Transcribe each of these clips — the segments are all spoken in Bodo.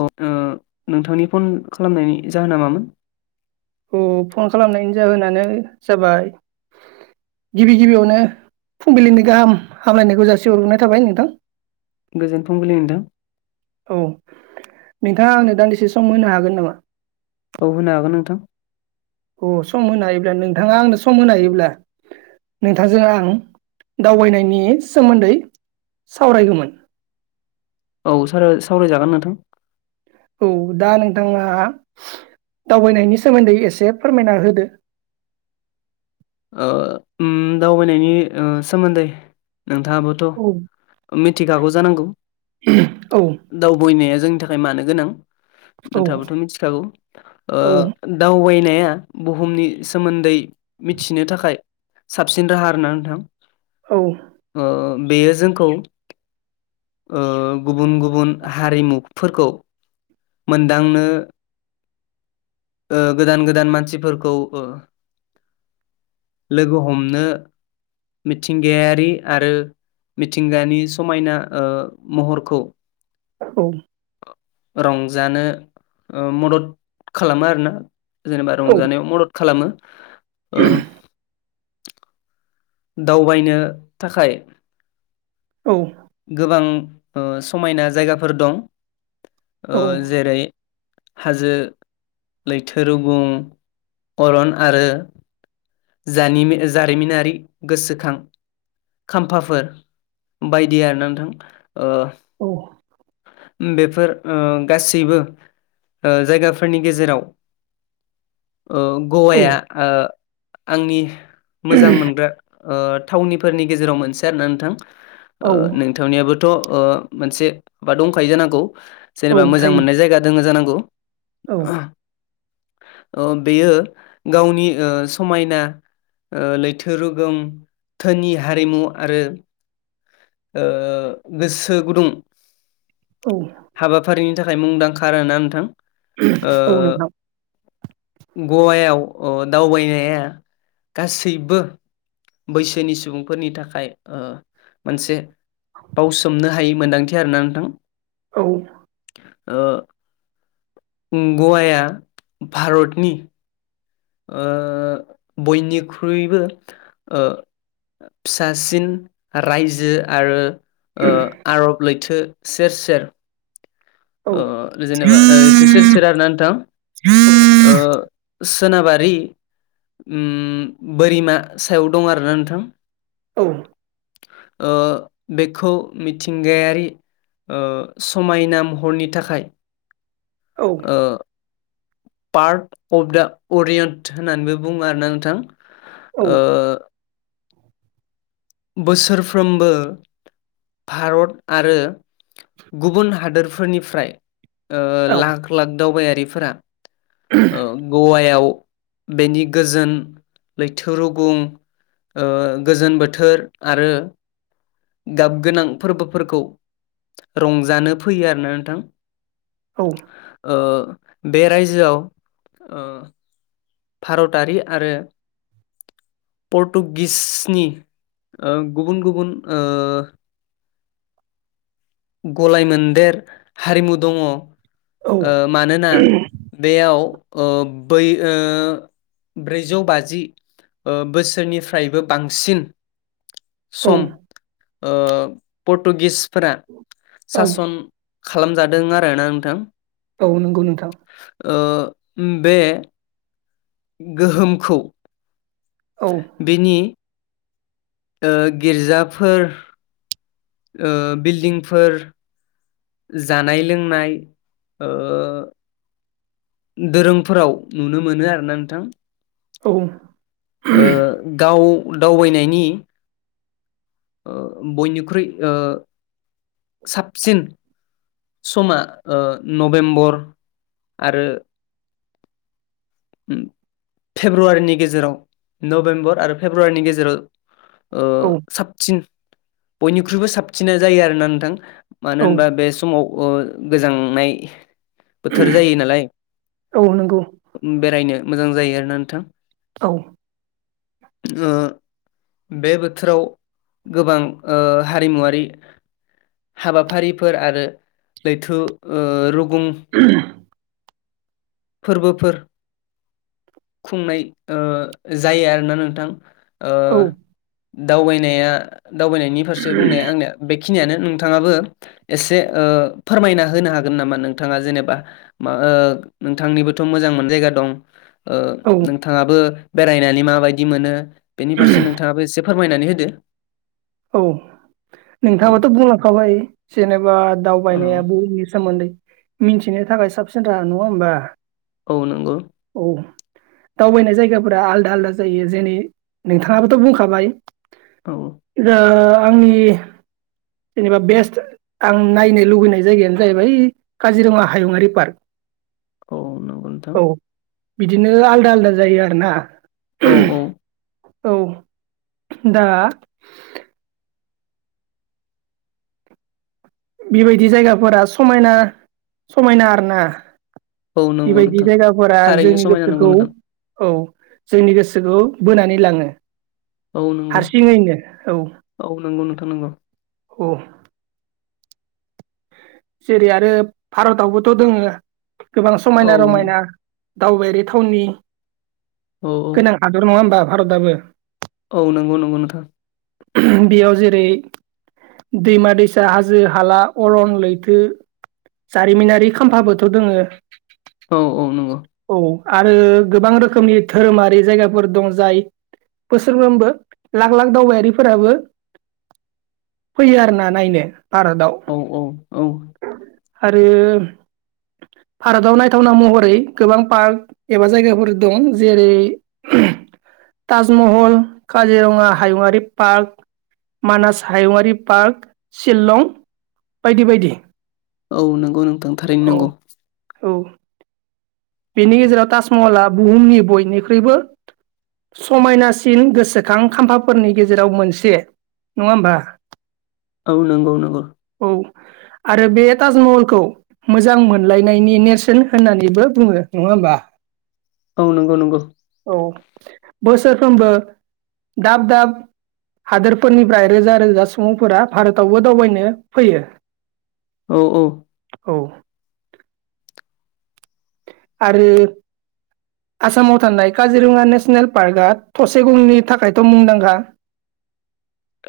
औ ओ नोंथांनि फन खालामनायनि जाहोना मामोन? औ फन खालामनायनि जाहोनानो जाबाय गिबि गिबियावनो फुंबिलिनि गाहाम हामलायनायखौ जासि हरग्रोनाय थाबाय नोंथां। गोजोन फुंबिलि नोंथां। औ नोंथाङा आंनो दान्दिसे सम होनो हागोन नामा? औ होनो हागोन नोंथां। अ सम होनो हायोब्ला नोंथाङा आंनो सम होनो हायोब्ला नोंथांजों आं दावबायनायनि सोमोन्दै सावरायगौमोन। औ साव-सावरायजागोन नोंथां। औ दा नोंथाङा दावबायनायनि सोमोन्दै एसे फोरमायना होदो। ओ ओम दावबायनायनि सोमोन्दै नोंथाङाबोथ' औ मिथिखागौ जानांगौ औ दावबायनाया जोंनि था खाय मानो गोनां औ नोंथाबोथ' मिथिखागौ दावबाय नाया बुहुमनि सोमोन्दै मिथिनो थाखाय साबसिन राहा आरोना नोंथां। औ ओ बेयो जोंखौ ओ गुबुन गुबुन हारिमुफोरखौ मोनदांनो ओ गोदान गोदान मानसिफोरखौ ओ लोगो हमनो मिथिंगायारि आरो मिथिंगानि समायना ओ महरखौ औ रंजानो मदद खालामो आरोना जेनेबा औ रंजानायाव मदद खालामो। ओ दावबायनो थाखाय औ गोबां ओ समायना जायगाफोर दं ओ जेरै हाजो लैथो रुगुं अरन आरो जानिम जारिमिनारि गोसोखां खाम्फाफोर बायदि आरोना नोंथां ओ औ बेफोर ओ गासैबो जायगाफोरनि गेजेराव ओ गवाया ओ आंनि मोजां मोनग्रा ओ थावनिफोरनि गेजेराव मोनसे आरो ना नोंथां औ ओ नोंथांनियाबो थ' मोनसे बा दंखायो जानांगौ औ जेनेबा मोजां थायो मोननाय जायगा दङो जानांगौ। औ आ। ओ बेयो गावनि ओ समायना ओ लैथो रुगोम धोनि हारिमु आरो। ओ गोसो गुदुं औ हाबाफारिनि थाखाय मुंदांखा आरोना नोंथां। ओ औ नोंथां गवायाव अन दावबायनाया गासैबो बैसोनि सुबुंफोरनि थाखाय ओ। मोनसे बावसोमनो हायि मोन्दांथि आरोना नोंथां। औ। ओ ओम गवाया भारतनि ओ बयनिख्रुइबो ओ। फिसासिन रायजो आरो। ओ आरब लैथो सेर सेर ओ जेनेबा लैथो सेर सेर आरोना नोंथां सोनाबारि ओम बोरिमा सायाव दं आरोना नोंथां। औ। ओ बेखौ मिथिंगायारि समायना ओ मह हरनि थाखाय ओ। पार्ट अफ दा अरियन्ट होननानैबो बुङो आरोना नोंथां। ओ। [inaudible] बोसोरफ्रोमबो भारत आरो गुबुन हादोर फोरनिफ्राय ओ लाख लाख दावबायारिफोरा ओ गवायाव बेनि गोजोन लैथो रुगुं ओ गोजोन बोथोर आरो। गाब गोनां फोरबोफोरखौ रंजानो फैयो आरोना नोंथां। औ। ओ बे रायजोआव ओ। भारतारि आरो। पर्टुगिसनि ओ गुबुन गुबुन ओ। गलाय मोनदेर हारिमु दङ ओ मानोना बेयाव अ बै ओ। ब्रैजौ बाजि ओ बोसोरनिफ्रायबो बांसिन सम ओ पर्टुगिसफोरा सासन खालामजादों आरोना नोंथां। औ नंगौ नोंथां। ओम बे गोहोमखौ औ बेनि ओ गिर्जाफोर ओ बिल्डिंफोर जानाय लोंनाय ओ। दोरोंफोराव नुनो मोनो आरो ना नोंथां। औ ओ गाव दावबायनायनि ओ बयनिख्रुइ ओ साबसिन समा ओ नभेम्बर आरो। उम। फेब्रुवारिनि गेजेराव नभेम्बर आरो फेब्रुवारिनि गेजेराव ओ औ साबसिन बयनिख्रुइबो साबसिना जायो आरोना नोंथां। मानो औ होनबा बे समाव अ गोजांनाय बोथोर जायो नालाय औ नंगौ बेरायनो मोजां जायो आरोना नोंथां। औ ओ बे बोथोराव गोबां ओ हारिमुवारि हाबाफारिफोर आरो लैथु ओ रु [inaudible] फोरबोफोर खुंनाय ओ जायो आरोना नोंथां। ओ औ दावबायनाया दावबायनायनि फारसे बुंनाया आंनिया बे खिनियानो नोंथाङाबो एसे ओ फोरमायना होनो हागोन नामा नोंथाङा जेनेबा मा ओ नोंथांनिबोथ' मोजां मोन जायगा दं ओ औ नोंथाङाबो बेरायनानै माबायदि मोनो बेनि फारसे नोंथाङाबो एसे फोरमायनानै होदो औ औ नोंथाङाथ' बुंलांखाबाय जेनेबा औ दावबायनाया बुहुमनि सोमोन्दै मिनथिनो थाखाय साबसिन राहा नङा होमबा? औ नंगौ। औ दावबायनाय जायगाफोरा आलदा आलदा जायो जेनै नोंथाङाबोथ' बुंखाबाय औ रा आंनि जेनेबा बेस्ट आं नायनो लुबैनाय जायगायानो जाहैबाय काजिरङा हायुङारि पार्क औ नंगौ नोंथां। औ बिदिनो आलदा आलदा जायो आरो ना औ औ औ दा बेबायदि जायगाफोरा समायना समायना आरो ना औ नंगौ बेबायदि नोंथां जायगाफोरा थारैनो जोंनि समायना नंगौ गोसोखौ नोंथां औ जोंनि गोसोखौ बोनानै लाङो। औ नंगौ हारसिङैनो औ औ नंगौ नोंथां नंगौ औ जेरै आरो भारतआवबोथ' दङो गोबां औ समायना रमायना दावबायारि थावनि औ औ गोनां हादर नङा होमबा भारतआबो? औ नंगौ नंगौ नोंथां बेयाव जेरै दैमा दैसा हाजो हाला अरन लै थो जारिमिनारि खाम्फाबोथ' दोङो। औ औ नंगौ औ आरो गोबां रोखोमनि धोरोमारि जायगाफोर दं जाय बोसोरफ्रोमबो लाख लाख दावबायारिफोराबो फैयो आरोना नायनो भारतआव। औ औ औ आरो भारताव नायथावना महरै गोबां पार्क एबा जायगाफोर दं जेरै ताजमहल, काजिरङा हायुङारि पार्क मानास हायुंङारि पार्क सिललं बायदि बायदि। औ नंगौ नोंथां थारैनो औ नंगौ। औ बेनि गेजेराव ताजमहला बुहुमनि बयनिख्रुइबो समायनासिन गोसोखां खाम्फाफोरनि गेजेराव मोनसे। नङा होमबा? औ नंगौ नंगौ। औ आरो बे ताजमहलखौ मोजां मोनलायनायनि नेरसोन होननानैबो बुङो नङा होमबा? औ नंगौ नंगौ। औ बोसोरफ्रोमबो दाब दाब हादोरफोरनिफ्राय रोजा रोजा सुबुंफोरा भारतावबो दावबायनो फैयो। औ औ। औ। आरो आसामाव थानाय काजिरङा नेसनेल पार्कआ थसे गंनि थाखायथ' मुंदांखा।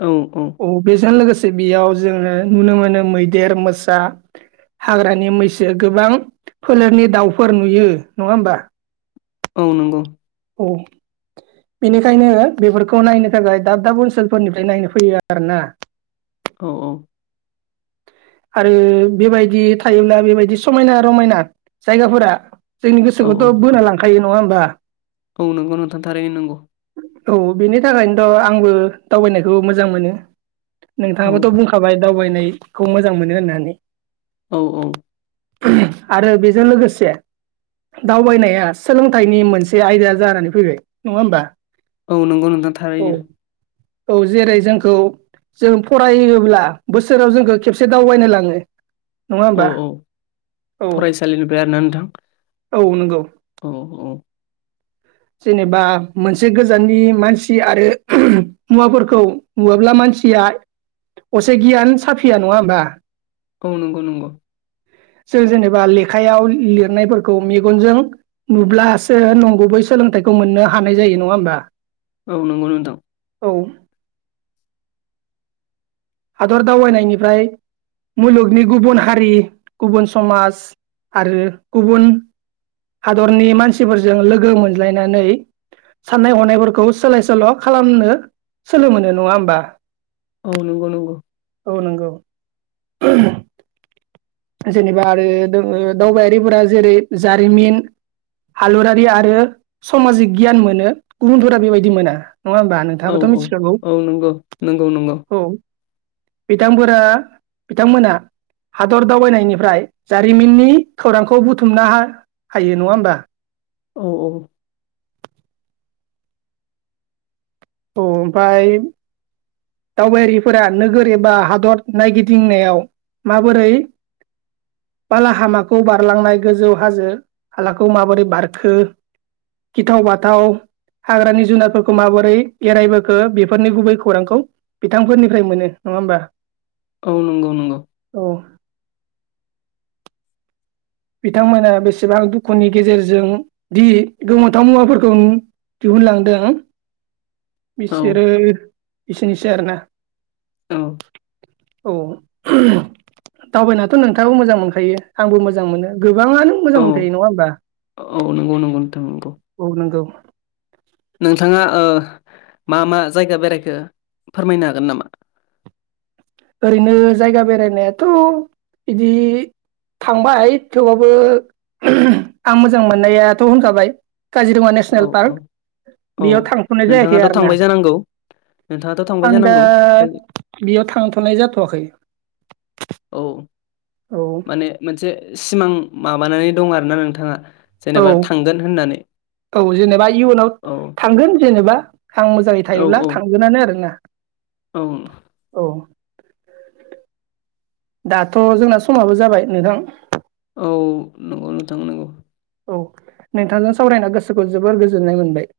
औ औ अ बेजों लोगोसे बेयाव जोङो नुनो मोनो मैदेर मोसा हाग्रानि मैसो गोबां फोलेरनि दाउफोर नुयो नङा होमबा? औ नंगौ। औ। बेनिखायनो बेफोरखौ नायनो थाखाय दाब दाब ओनसोलफोरनिफ्राय नायनो फैयो आरो ना। औ औ। आरो बेबायदि थायोब्ला बेबायदि समायना रमायना जायगाफोरा जोंनि औ औ गोसोखौथ' बोना लांखायो नङा होमबा? औ नंगौ नोंथां थारैनो नंगौ। औ बेनि थाखायनोथ' आंबो दावबायनायखौ मोजां मोनो। औ नोंथाङाबोथ' बुंखाबाय दावबायनायखौ मोजां मोनो होननानै। औ औ। आरो बेजों लोगोसे दावबायनाया सोलोंथाइनि मोनसे आयदा जानानै फैबाय नङा होमबा? औ नंगौ नोंथां औ थारैनो। औ जेरै जोंखौ जों फरायोब्ला बोसोराव जोंखौ खेबसे दावबायनो लाङो। नङा औ होमबा औ औ फरायसालिनिफ्राय आरोना नोंथां? औ नंगौ। औ औ। जेनेबा मोनसे गोजाननि मानसि आरो मुवाफोरखौ नुवाब्ला मान मानसिया असे गियान साफिया नङा होमबा? औ नंगौ नंगौ। जों जेनेबा लेखायाव लिरनायफोरखौ मेगनजों नुब्लासो नंगौ बैसोर सोलोंथाइखौ मोननो हानाय जायो नङा होमबा? औ नंगौ नोंथां। औ। हादर दावबायनायनिफ्राय मुलुगनि गुबुन हारि गुबुन समाज आरो गुबुन हादरनि मानसिफोरजों लोगो मोनज्लायनानै साननाय हनायफोरखौ सोलाय सोल' खालामनो सोलो मोनो नङा होमबा? औ नंगौ नंगौ। औ नंगौ। जेनेबा आरो दङ दावबायारिफोरा जेरै जारिमिन हालुरारि आरो समाजिक गियान मोनो गुबुनफोरा बेबायदि मोना। नङा होमबा औ नोंथाबोथ' औ मिथिखागौ औ नंगौ नंगौ नंगौ औ बिथांफोरा बिथांमोना हादर दावबायनायनिफ्राय जारिमिननि खौरांखौ बुथुमना हायो नङा होमबा? औ औ। औ ओमफाय दावबायारिफोरा नोगोर एबा हादर नायगिदिंनायाव माबोरै बालाहामाखौ बारलांनाय गोजौ हाजो हालाखौ माबोरै बारखो गिथाव बाथाव हाग्रानि जुनारफोरखौ माबोरै एरायबोखो बेफोरनि गुबै खौरांखौ बिथांफोरनिफ्राय मोनो नङा होमबा औ नंगौ नंगौ औ बिथांमोना बेसेबां दुखुनि गेजेरजों दि गोमोथाव मुवाफोरखौ दिहुनलांदों औ बिसोरो एसेनोसै आरो ना औ औ दावबायनाथ' नोंथाङाबो मोजां मोनखायो आंबो मोजां मोनो गोबाङानो मोजां औ मोनखायो नङा होमबा औ नंगौ नंगौ नोंथां नंगौ औ नंगौ नोंथाङा ओ मा मा जायगा बेरायखो फोरमायनो हागोन नामा ओरैनो जायगा बेरायनायाथ' बिदि थांबाय थेवबाबबो आं मोजां मोननायाथ' होनखाबाय काजिरङा औ नेसनेल औ पार्क औ बेयाव थांथ'नाय जायाखै नोंथाङाथ' आरो ना थांबाय जानांगौ नोंथाङाथ' थांबाय आं दा जानांगौ बेयाव थांथ'नाय जाथ'वाखै औ औ माने मोनसे सिमां माबानानै दं आरो ना नोंथाङा औ जेनेबा थांगोन होननानै औ जेनेबा इउ एनाव औ थांगोन जेनेबा आं मोजाङै औ थायोब्ला औ थांगोनानो आरोना औ [inaudible] दाथ' जोंना समाबो जाबाय नोंथां औ नंगौ नोंथां नंगौ औ नोंथांजों सावरायना गोसोखौ जोबोर गोजोननाय मोनबाय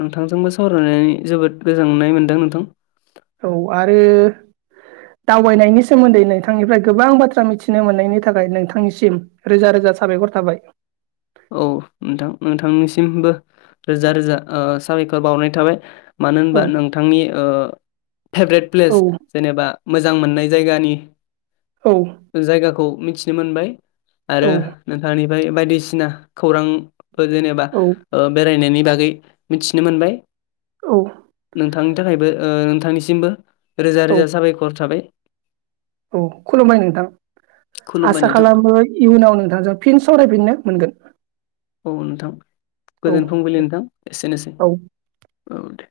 नोंथांजोंबो सावरायनानै जोबोद गोजोननाय मोनदों नोंथां औ आरो दावबायनायनि सोमोन्दै नोंथांनिफ्राय गोबां बाथ्रा मिथिनो मोननायनि थाखाय नोंथांनिसिम रोजा रोजा साबायखर थाबाय औ नोंथां नोंथांनिसिमबो रोजा रोजा ओ साबायखर बावनाय थाबाय मानो औ होनबा नोंथांनि ओ फेभ्रेट औ प्लेस जेनेबा मोजां मोननाय जायगानि औ जायगाखौ मिथिनो मोनबाय आरो औ नोंथांनिफ्राय बायदिसिना खौरां जेनेबाफोर औ जेनेबा बेरायनायनि बागै मिथिनो मोनबाय औ नोंथांनि थाखायबो ओ नोंथांनिसिमबो रोजा औ रोजा साबायखर थाबाय औ खुलुमबाय नोंथां खुलुमबाय आसा नोंथां खालामो इयुनाव नोंथांजों फिन सावरायफिननो मोनगोन औ नोंथां औ गोजोन फुंबिलि नोंथां एसेनोसै औ औ दे